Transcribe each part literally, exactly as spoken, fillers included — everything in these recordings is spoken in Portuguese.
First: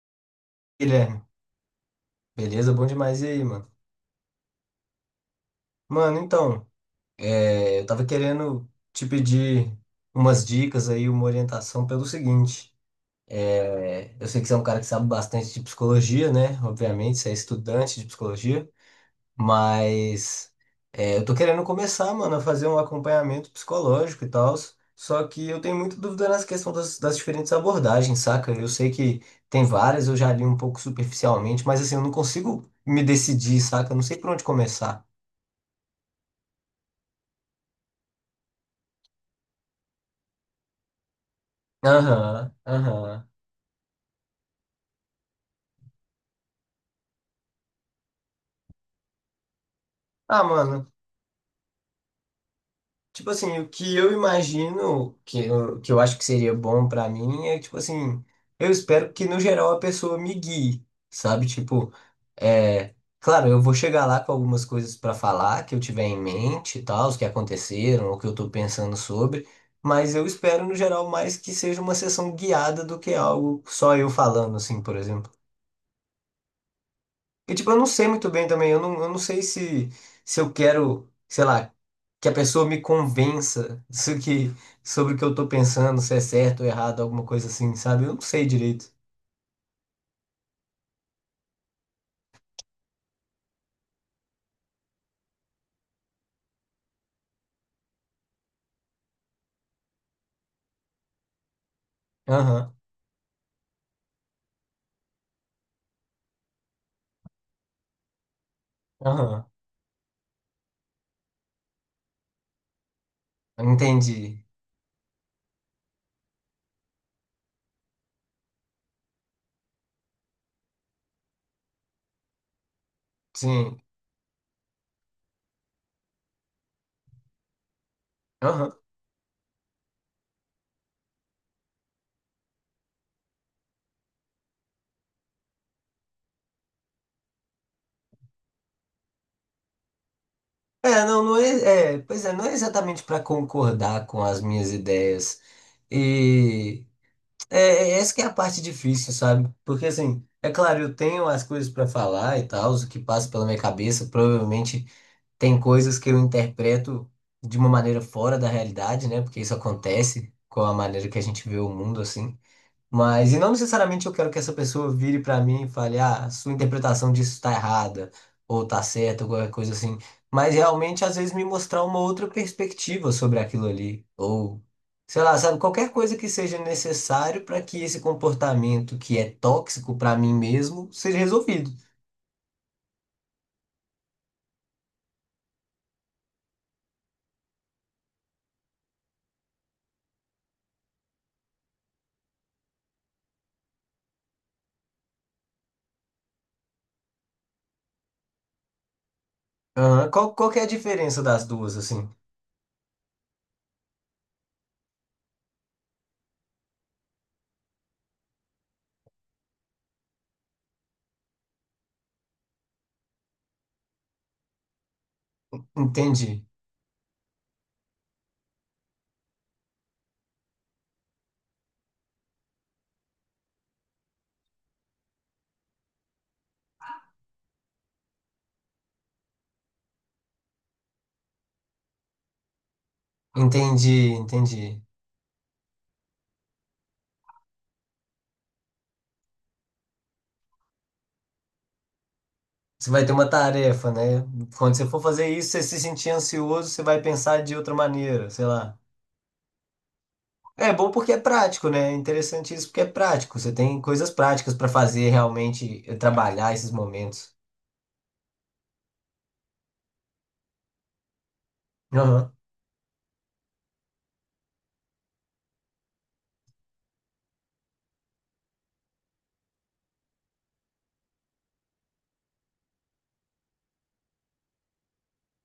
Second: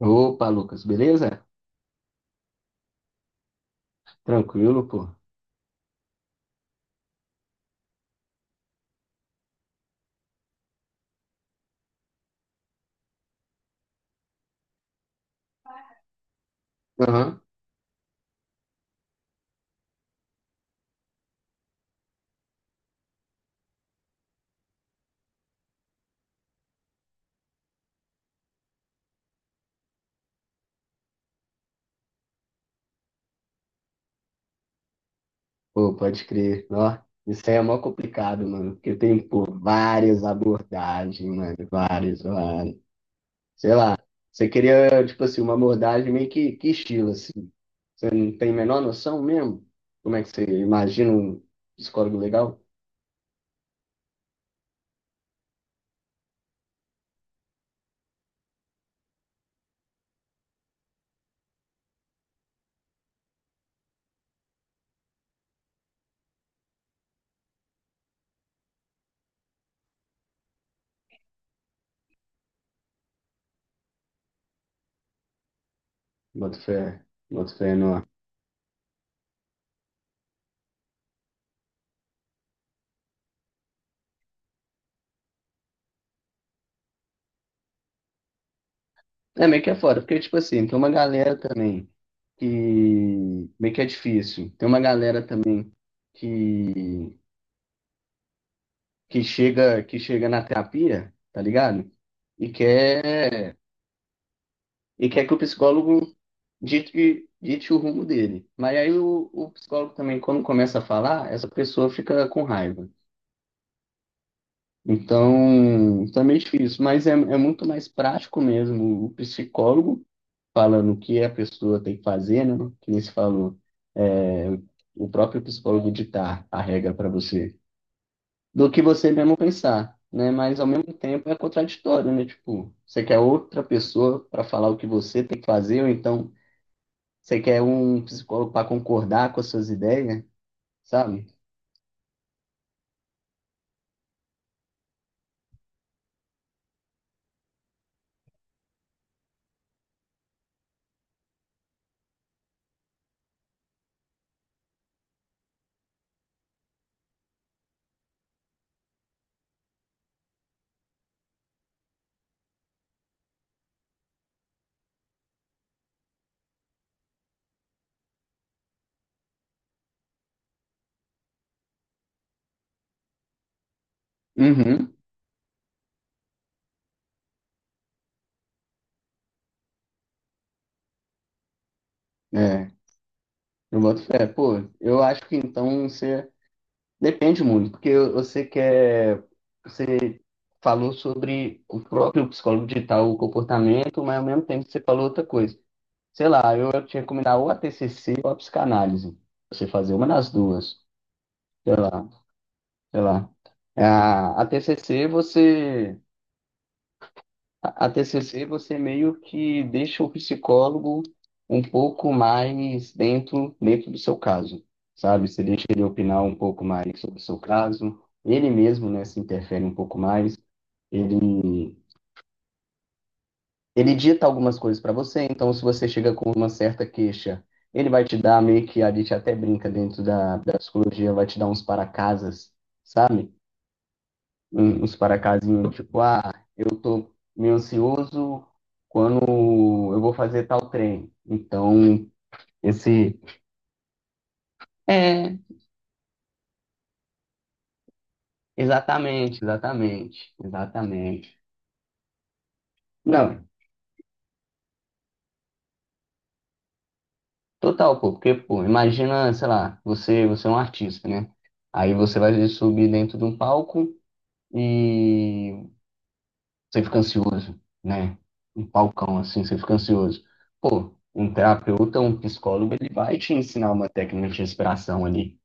Opa, Lucas, Guilherme, beleza? beleza? Bom demais. E aí, mano? Tranquilo, pô. Mano, então, é, eu tava querendo te pedir umas dicas aí, uma orientação pelo seguinte. É, eu sei que você é um cara que sabe bastante de psicologia, né? Obviamente, você é Aham. estudante de psicologia, mas é, eu tô querendo começar, mano, a fazer um acompanhamento psicológico e tal. Só que eu tenho muita dúvida nessa questão das, das diferentes abordagens, saca? Eu sei que tem várias, eu já li um pouco superficialmente, mas assim, eu não consigo me decidir, saca? Eu não sei por onde começar. Pô, pode crer. Ó, isso aí é mó complicado, mano. Porque tem, pô, várias abordagens, mano. Várias, Aham, várias. aham. Sei lá. Você queria, tipo assim, uma abordagem meio que, que estilo, assim. Você não tem a menor noção mesmo? Como é que você Ah, mano, imagina um psicólogo legal? tipo assim, o que eu imagino que eu, que eu acho que seria bom pra mim é, tipo assim, eu espero que no geral a pessoa me guie, sabe? Tipo, é. Claro, eu vou chegar lá com algumas coisas pra falar que eu tiver em mente e tal, os que aconteceram, o que eu tô pensando sobre, mas eu espero no geral mais que seja uma sessão guiada do que algo só eu falando, assim, por exemplo. Bota fé, E, bota tipo, fé eu não não. sei muito bem também. Eu não, eu não sei se, se eu quero, sei lá, que a pessoa me convença se que, sobre o que eu tô pensando, se é certo ou errado, alguma coisa assim, sabe? Eu não sei direito. É meio que é foda, porque, tipo assim, tem uma galera também que meio que é difícil. Tem uma galera também que. que chega, que chega na terapia, tá ligado? E Aham, quer, e quer que o psicólogo dite, dite o rumo dele. Mas aí o, o aham. psicólogo também, quando começa a falar, essa pessoa fica com raiva. Entendi. Então, também é difícil, mas é, é muito mais prático mesmo o psicólogo falando o que a pessoa tem que fazer, né? Que nem se falou, Sim. é, o próprio psicólogo ditar a regra para você, do Aham. que você mesmo pensar, né? Mas ao mesmo tempo é contraditório, né? Tipo, você quer outra pessoa para falar o que você tem que fazer, ou então você quer um psicólogo para concordar com as suas ideias, É, não, sabe? não é, é. Pois é, não é exatamente para concordar com as minhas ideias. E é, é essa que é a parte difícil, sabe? Porque, assim, é claro, eu tenho as coisas para falar e tal, o que passa pela minha cabeça, provavelmente. Tem coisas que eu interpreto de uma maneira fora da realidade, né? Porque isso acontece com a maneira que a gente vê o mundo assim. Mas, e não necessariamente eu quero que essa pessoa vire pra mim e fale, ah, sua interpretação disso tá errada, ou tá certa, ou qualquer coisa assim. Mas realmente, às vezes, me mostrar uma outra perspectiva sobre aquilo ali. Ou, Uhum, sei lá, sabe, qualquer coisa que seja necessário para que esse comportamento que é tóxico pra mim mesmo seja resolvido. é. Eu boto fé. Pô, eu acho que então você depende muito, porque você quer você falou sobre o próprio psicólogo digital, o comportamento, mas ao mesmo tempo você falou outra coisa. Sei lá, eu ia te recomendar ou a T C C ou a psicanálise. Você fazer uma Aham, das qual, qual que é a duas. diferença das Sei duas, assim? lá, sei lá. A, a T C C você a, a T C C você meio que deixa o psicólogo um pouco mais dentro dentro do seu caso, sabe? Você deixa ele opinar um Entendi. pouco mais sobre o seu caso, ele mesmo, né, se interfere um pouco mais. Ele ele dita algumas coisas para você, então se você chega com uma certa queixa, ele vai te dar meio que a gente até brinca dentro da, da psicologia, vai te dar uns para-casas, sabe? Entendi, um- entendi. uns paracasinhos, tipo, ah, eu tô meio ansioso quando eu vou fazer tal treino. Então, Você vai ter esse. uma tarefa, né? Quando você for fazer É, isso, você se sentir ansioso, você vai pensar de outra maneira, sei lá. exatamente, exatamente, É bom porque é exatamente. prático, né? É interessante isso porque é prático. Não, Você tem coisas práticas para fazer realmente eh, trabalhar esses momentos. total, pô, porque, pô, imagina, sei lá, você, você é um artista, né? Aí você Aham, vai subir dentro de um palco e você fica ansioso, né? Um palcão assim, você fica ansioso. Pô, um terapeuta, um psicólogo, ele vai te ensinar uma técnica de respiração ali.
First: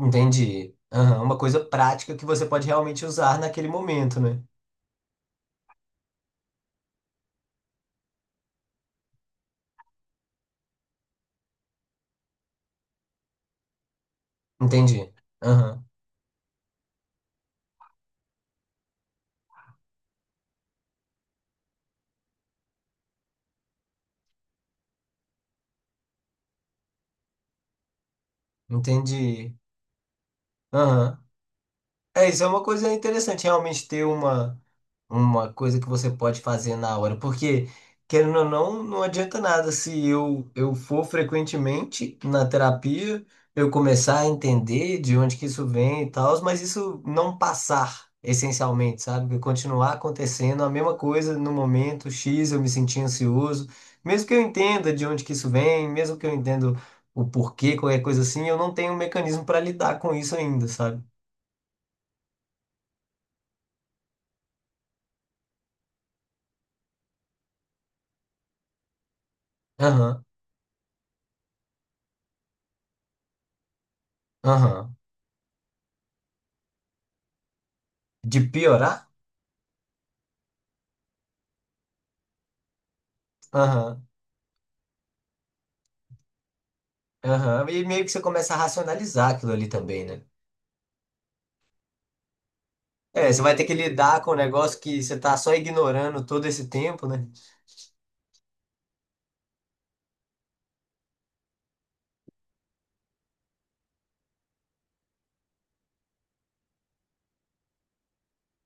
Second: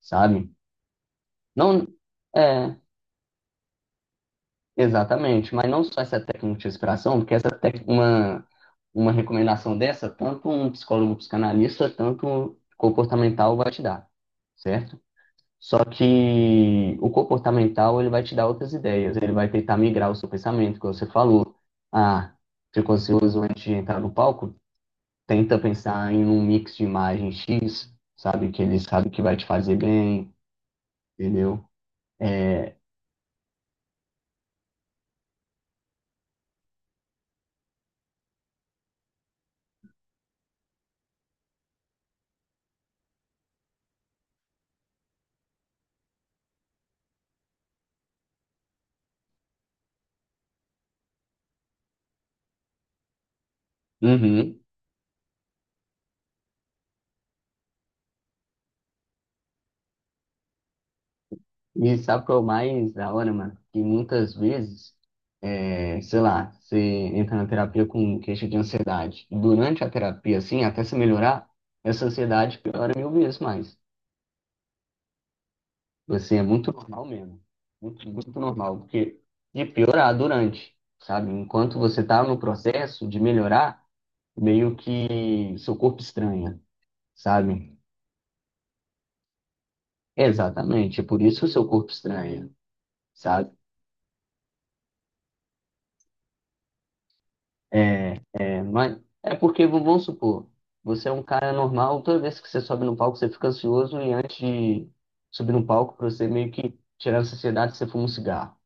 Sabe? Aham, uma coisa Não, prática que você pode é, realmente usar naquele momento, né? exatamente, mas não só essa técnica de respiração, porque essa técnica, uma, uma recomendação dessa, tanto um psicólogo um psicanalista, tanto um comportamental vai te dar, certo? Entendi. Só Aham, que o comportamental, ele vai te dar outras ideias, ele vai tentar migrar o seu pensamento, que você falou. Ah, ficou ansioso antes de entrar no palco? Tenta pensar em um mix de imagens X, sabe? Que ele sabe que vai te entendi. fazer bem, Aham. entendeu? É, isso é uma coisa interessante, realmente ter uma, uma coisa que você pode fazer na hora, porque, querendo ou não, não adianta nada se eu, eu for frequentemente na terapia, eu começar a entender de onde que isso vem e tal, mas isso não passar, essencialmente, sabe? Continuar acontecendo a mesma coisa no momento X, eu me senti ansioso, mesmo que eu Uhum. entenda de onde que isso vem, mesmo que eu entenda o porquê, qualquer coisa assim, eu não tenho um mecanismo para lidar com isso ainda, sabe? E sabe o que é o mais da hora, mano? Que muitas vezes, é, sei lá, você entra na terapia com queixa de ansiedade. E durante a Aham. terapia, assim, até se melhorar, essa ansiedade piora mil vezes mais. Aham. Assim, é muito normal mesmo. Muito, muito De normal. piorar? Porque de piorar durante, sabe? Enquanto você tá no processo de melhorar, Aham. meio que seu corpo estranha, Aham. sabe? E meio que você começa a racionalizar aquilo ali também, né? Exatamente. É por isso que o seu corpo estranha, É, você sabe? vai ter que lidar com um negócio que você tá só ignorando todo esse tempo, né? É, é, mas é porque, vamos supor, você é um cara normal, toda vez que você sobe no palco, você fica ansioso e antes de subir no palco, pra você meio que tirar a ansiedade, você fuma um cigarro.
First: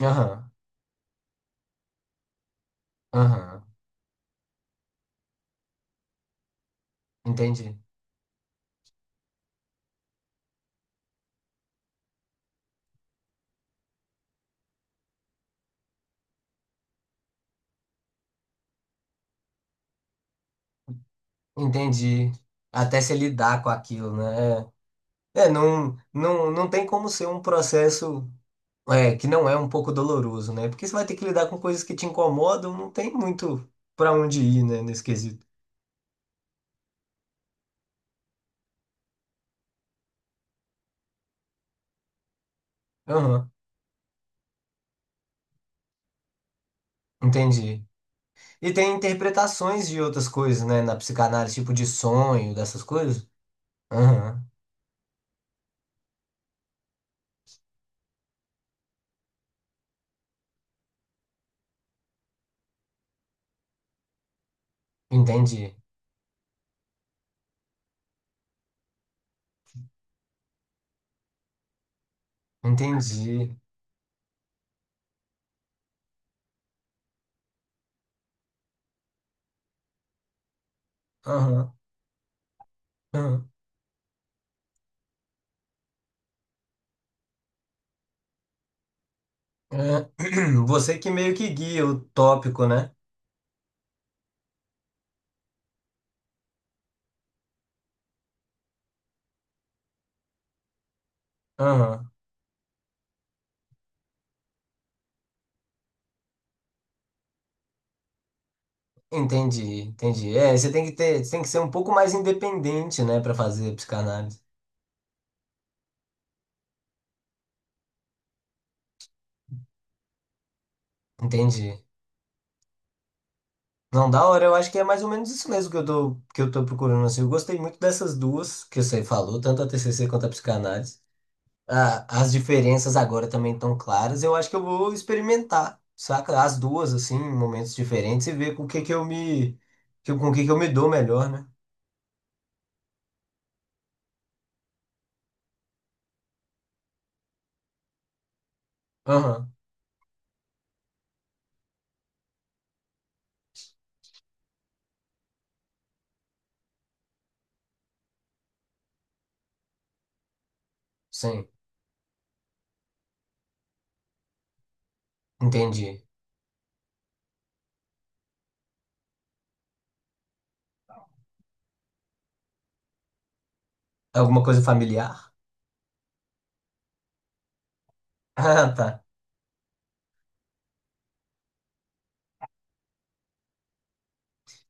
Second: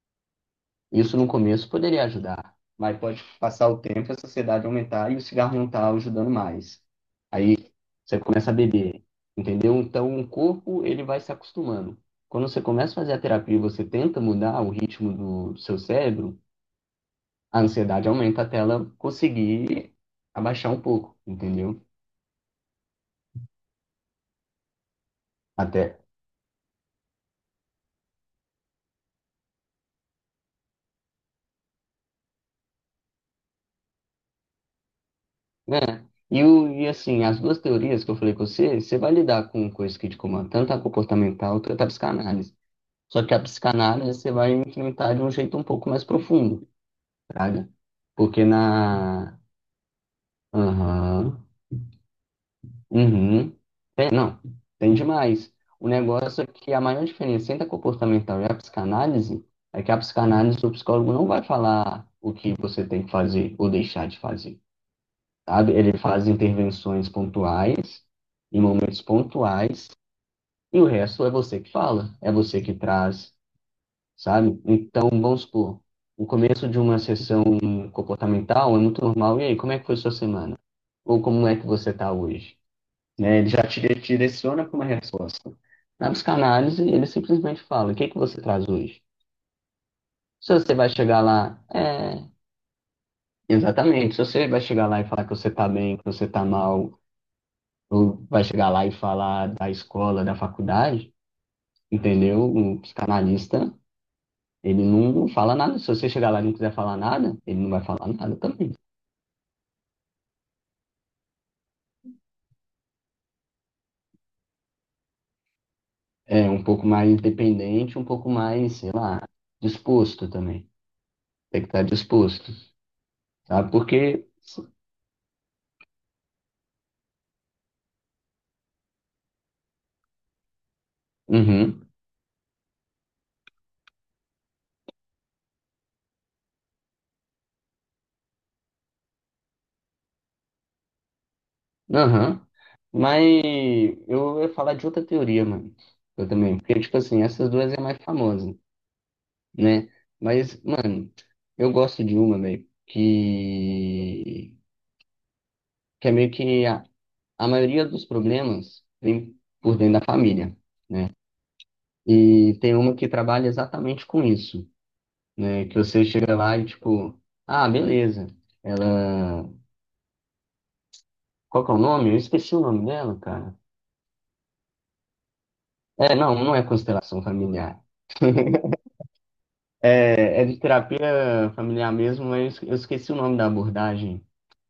Aham. Isso no começo poderia ajudar, mas pode Aham. passar o tempo, e a ansiedade aumentar e o cigarro não tá ajudando mais. Entendi. Você começa a beber, entendeu? Então o corpo, ele vai se acostumando. Quando você começa a fazer a terapia e você tenta mudar o ritmo do seu cérebro, a ansiedade aumenta até ela conseguir abaixar um pouco, entendeu? Entendi. Até se lidar com aquilo, né? É, é, não, Até, não, não tem como ser um processo é, que não é um pouco doloroso, né? Porque você vai ter que lidar com coisas que te incomodam, não tem muito pra onde ir, né, nesse quesito. né? E, o- e assim, as duas teorias que eu falei com você, você vai lidar com coisas que te comandam, tanto a comportamental quanto a psicanálise. Só que a Aham. psicanálise você vai enfrentar de um jeito um pouco mais profundo, sabe? Entendi. Porque E tem na. interpretações de outras coisas, né? Na Aham. psicanálise, tipo de sonho, dessas coisas. Uhum. Tem- não, Aham. tem demais. O negócio é que a maior diferença entre a comportamental e a psicanálise é que a psicanálise, o psicólogo não vai falar o que você tem que fazer ou deixar de fazer, Entendi. sabe? Ele faz intervenções pontuais, em momentos pontuais, e o resto é você que fala, é você que traz, Entendi. sabe? Então, vamos supor, o começo de uma sessão comportamental é muito normal. E aí, como é que foi sua semana? Ou como é que Aham. você está hoje? Né? Ele aham, já te te direciona para uma resposta. Na psicanálise, ele simplesmente fala: o que que você traz hoje? aham. Se você vai Você que chegar meio que lá, guia o é, tópico, né? exatamente. Se você vai chegar lá e falar que você está bem, que você está mal, ou vai chegar lá e falar da escola, da faculdade, Aham. entendeu? O psicanalista, ele não fala nada. Se você chegar lá e não quiser falar nada, ele não vai falar nada também. Entendi, entendi. É, você tem que ter, você tem que ser um pouco mais independente, né, pra fazer psicanálise. É um pouco mais independente, um pouco mais, sei lá, disposto também. Tem que Entendi. estar disposto, sabe? Não, da Porque. hora, eu acho que é mais ou menos isso mesmo que eu tô, que eu tô procurando, assim. Eu gostei muito dessas duas que você falou, tanto a T C C quanto a psicanálise. Uhum. A- as diferenças agora também estão claras. Eu acho que eu vou experimentar, saca? As duas, assim, em momentos diferentes e ver com o que que eu me, que- com o que que eu me dou melhor, né? Aham. Mas eu ia falar de outra teoria, mano. Eu também. Porque, tipo assim, essas duas é a mais famosa, Aham, né? Mas, mano, eu gosto de uma, velho, que... que é meio que a, a maioria dos problemas vem por dentro da família. sim, E tem uma que trabalha exatamente com isso, né? Que você entendi. chega lá e, tipo, ah, beleza. Ela. Qual que é o nome? Eu esqueci o nome dela, cara. Alguma coisa familiar? É, não, não é constelação familiar. Ah, tá. É, é de terapia familiar mesmo, mas eu esqueci o nome da abordagem.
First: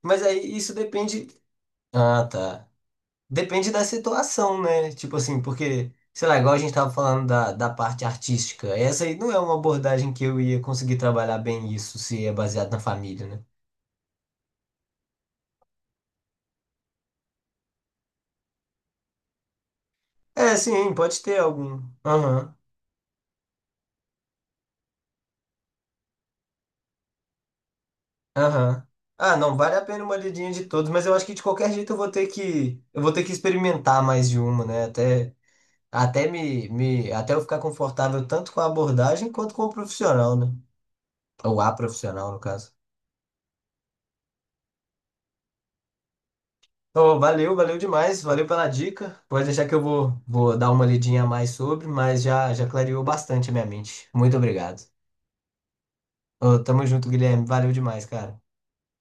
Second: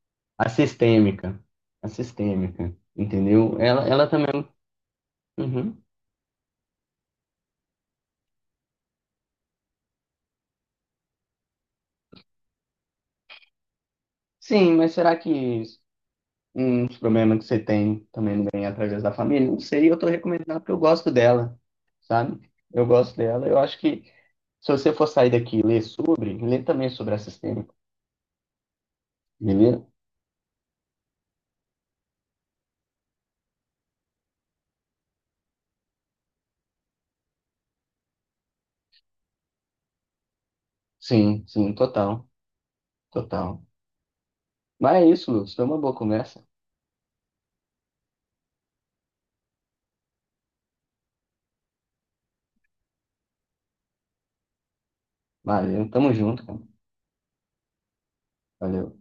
Mas A aí isso depende. sistêmica. A Ah, tá. sistêmica, entendeu? Depende Ela, da ela também situação, né? Tipo é assim, um... Uhum. porque, sei lá, igual a gente tava falando da, da parte artística, essa aí não é uma abordagem que eu ia conseguir trabalhar bem isso se é baseado na família, né? Sim, mas será que uns problemas que você tem também não vem através da família? Não sei, eu tô É, recomendando porque eu sim, gosto pode ter dela, algum. sabe? Aham. Eu gosto dela. Eu acho que se você for sair daqui e ler sobre, lê também sobre a sistêmica, Aham. Ah, não, vale a beleza? pena uma lidinha de todos, mas eu acho que de qualquer jeito eu vou ter que, eu vou ter que experimentar mais de uma, né? Até, até me, me, até eu ficar confortável tanto com a abordagem quanto com o profissional, né? Sim, Ou a sim, total, profissional, no caso. total. Mas é isso, Lucas. Foi uma boa conversa. Então, valeu, valeu demais, valeu pela dica. Pode deixar que eu vou, vou dar uma lidinha a mais sobre, mas já, já clareou bastante a minha mente. Muito obrigado. Valeu, tamo junto, Ô, cara. tamo junto, Guilherme. Valeu demais, cara. Valeu.